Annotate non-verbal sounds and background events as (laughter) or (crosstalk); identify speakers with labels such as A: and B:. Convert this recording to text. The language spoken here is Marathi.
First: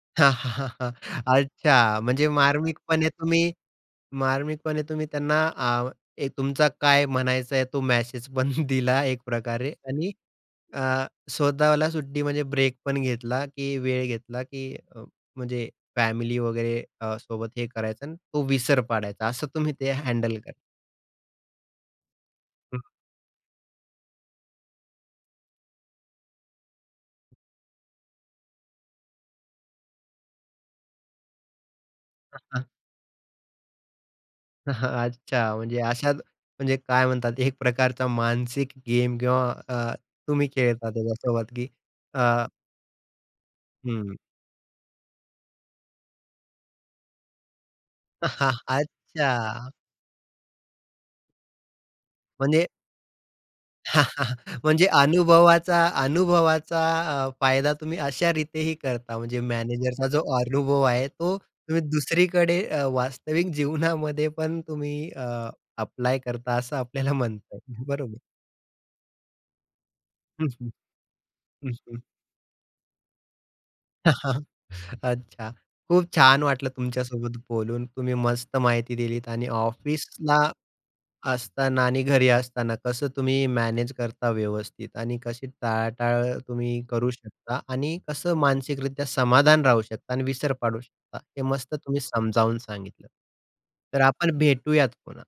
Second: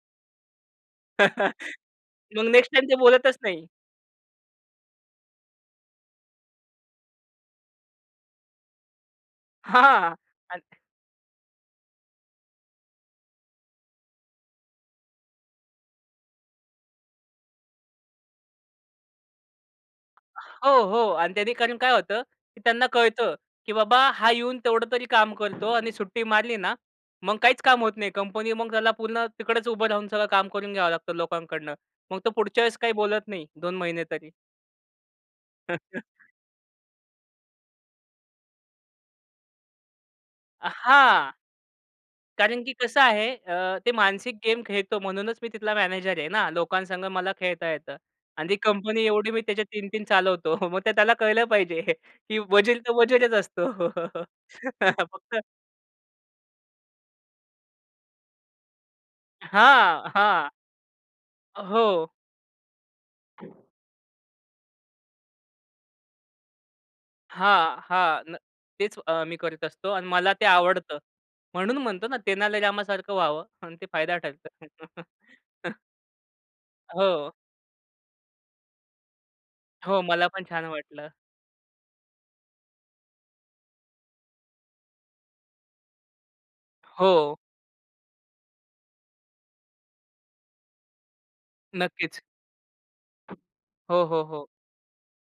A: हां, हां, हां, हां.
B: मग
A: अच्छा. म्हणजे
B: नेक्स्ट टाईम ते
A: मार्मिकपणे
B: बोलतच
A: तुम्ही
B: नाही.
A: मार्मिकपणे तुम्ही त्यांना अ, एक तुमचा काय म्हणायचं आहे, तो मेसेज पण दिला एक प्रकारे आणि
B: हां. अत
A: अ, स्वतःला सुट्टी म्हणजे ब्रेक पण घेतला, की वेळ घेतला, की अ, म्हणजे फॅमिली वगैरे अ, सोबत हे करायचं आणि तो विसर पाडायचा असं तुम्ही ते हँडल कर
B: हो, हो. आणि त्यांनी कारण काय होतं, की
A: हं.
B: त्यांना कळतं, की बाबा हा येऊन तेवढं तरी काम करतो आणि सुट्टी मारली ना, मग काहीच काम होत नाही. कंपनी मग त्याला पूर्ण तिकडच उभं राहून सगळं काम करून घ्यावं लागतं लोकांकडनं. मग तो
A: अ,
B: पुढच्या
A: हां.
B: वेळेस काही बोलत नाही 2 महिने तरी.
A: हां. अच्छा. म्हणजे अशा
B: (chuckles)
A: म्हणजे काय म्हणतात एक प्रकारचा मानसिक गेम किंवा अ, तुम्ही
B: अ,
A: खेळता
B: हां.
A: त्याच्यासोबत की. अ
B: कारण की कसं आहे अ, ते
A: हं.
B: मानसिक गेम खेळतो म्हणूनच मी तिथला मॅनेजर आहे ना. लोकांसंगं मला खेळता येतं.
A: अ,
B: आणि
A: हां.
B: ती कंपनी एवढी मी त्याचे
A: अच्छा.
B: 3-3 चालवतो. मग ते त्याला कळलं पाहिजे की
A: म्हणजे
B: वजीर तर वजीरच असतो.
A: (chuckles) म्हणजे
B: फक्त
A: अनुभवाचा अनुभवाचा अ, फायदा तुम्ही अशा रीतेही करता म्हणजे मॅनेजरचा
B: हां,
A: जो
B: हां.
A: अनुभव आहे, तो तुम्ही
B: हो.
A: दुसरीकडे अ, वास्तविक जीवनामध्ये पण तुम्ही ॲप्लाय करता असं आपल्याला म्हणता
B: हां,
A: येईल. बरोबर.
B: हां. न तेच अ, मी करत असतो आणि मला ते
A: हं, हं,
B: आवडतं.
A: हं,
B: म्हणून
A: हं.
B: म्हणतो ना, तेनाली रामासारखं व्हावं म्हणून ते फायदा
A: (laughs)
B: ठरतं.
A: अच्छा.
B: (laughs)
A: खूप छान वाटलं
B: हो.
A: तुमच्यासोबत बोलून. तुम्ही मस्त माहिती दिलीत आणि
B: हो. मला
A: ऑफिसला,
B: पण छान वाटलं.
A: असताना आणि घरी असताना कसं तुम्ही मॅनेज करता व्यवस्थित आणि कशी टाळाटाळ तुम्ही करू
B: हो.
A: शकता आणि कसं मानसिकरित्या समाधान राहू शकता आणि विसर पाडू शकता. हे मस्त तुम्ही
B: नक्कीच.
A: समजावून सांगितलं. तर
B: हो, हो,
A: आपण
B: हो.
A: भेटूयात पुन्हा.